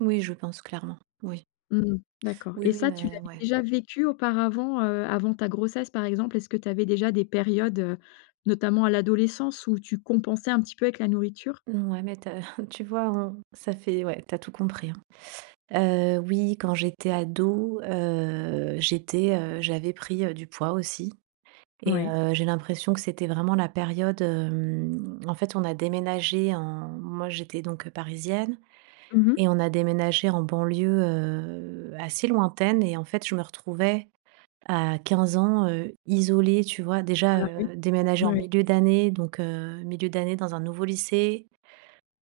Oui, je pense clairement. Oui. Mmh, d'accord, Oui, et oui, ça tu mais l'avais ouais. déjà vécu auparavant, heu, avant ta grossesse par exemple? Est-ce que tu avais déjà des périodes, heu, notamment à l'adolescence où tu compensais un petit peu avec la nourriture? Mmh, ouais, mais tu as tu vois? On ça fait ouais, tu as tout compris, hein, heu, oui, quand j'étais ado, heu, j'étais, heu, j'avais pris, heu, du poids aussi et Ouais. heu, j'ai l'impression que c'était vraiment la période. Hem, en fait, on a déménagé en moi, j'étais donc, heu, parisienne, Mmh mh. et on a déménagé en banlieue, heu, assez lointaine et en fait, je me retrouvais à 15 ans, heu, isolée, tu vois? Déjà, Ah oui, heu, déménager en mouais. milieu d'année, donc, heu, milieu d'année dans un nouveau lycée.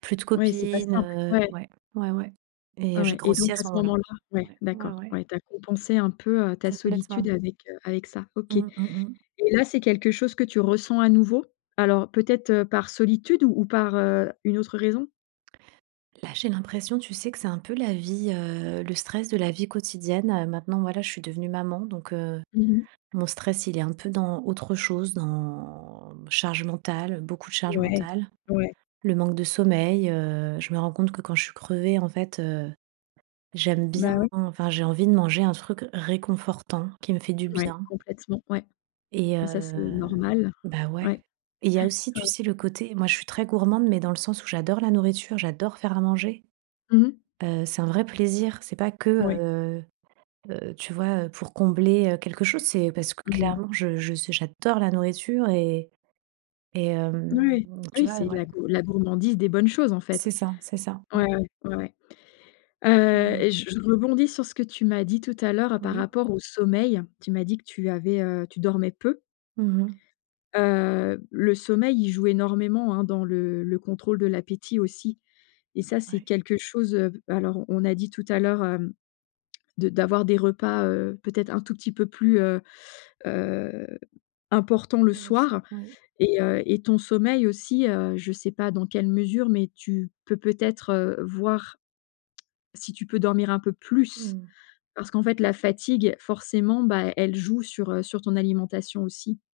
Plus de Ouais, c'est pas copines, simple, heu, ouais. ouais, ouais, ouais et j'ai Ouais et grossi donc à à ce ce moment là. moment-là ouais, Ouais, ouais, d'accord, ouais. ouais tu as compensé un peu, heu, ta solitude Complètement. avec, heu, avec ça. OK, et Mmh, mmh mh. là, c'est quelque chose que tu ressens à nouveau? Alors peut-être, heu, par solitude ou ou par, heu, une autre raison? Là, j'ai l'impression, tu sais que c'est un peu la vie, heu, le stress de la vie quotidienne, heu. Maintenant, moi là, je suis devenue maman, donc, heu, Mmh mh. mon stress, il est un peu dans autre chose. Dans charge mentale, heu, beaucoup de charge Ouais. mentale, Ouais. le manque de sommeil, heu, je me rends compte que quand je suis crevée, en fait, heu, j'aime Bah bien oui. enfin, j'ai envie de manger un truc réconfortant, qui me fait du Ouais, bien. complètement, ouais. Et Mais ça, heu, c'est normal. bah, Ouais, ouais. Il y a aussi, ouais, tu ouais. sais? Le côté, moi je suis très gourmande, mais dans le sens où j'adore la nourriture, j'adore faire à manger, Mmh mh. heu, c'est un vrai plaisir. C'est pas que, Ouais. heu heu, tu vois? Heu, pour combler, heu, quelque chose. C'est parce que Mmh mh. clairement, je je ce j'adore la nourriture et et, N hem, ouais, tu oui vois? c'est de la Ouais. gour la gourmandise des bonnes choses, en C'est fait. ça, c'est ça. Ouais, Ouais. ouais, ouais, ouais, heu, Mmh. et je je rebondis sur ce que tu m'as dit tout à l'heure par Oui. rapport au sommeil. Tu m'as dit que tu avais, heu tu dormais peu Mmh mh. heu, le sommeil, il joue énormément, hein, dans le le contrôle de l'appétit aussi et ça, c'est Ouais. quelque chose, heu, alors on a dit tout à l'heure, hem, de d'avoir des repas, heu, peut-être un tout petit peu plus, heu heu, importants le Oui, soir, oui. et heu, et ton sommeil aussi, heu, je sais pas dans quelle mesure, mais tu peux peut-être, heu, voir si tu peux dormir un peu plus? Mmh. Parce qu'en fait, la fatigue, forcément, bah, elle joue sur, heu, sur ton alimentation aussi.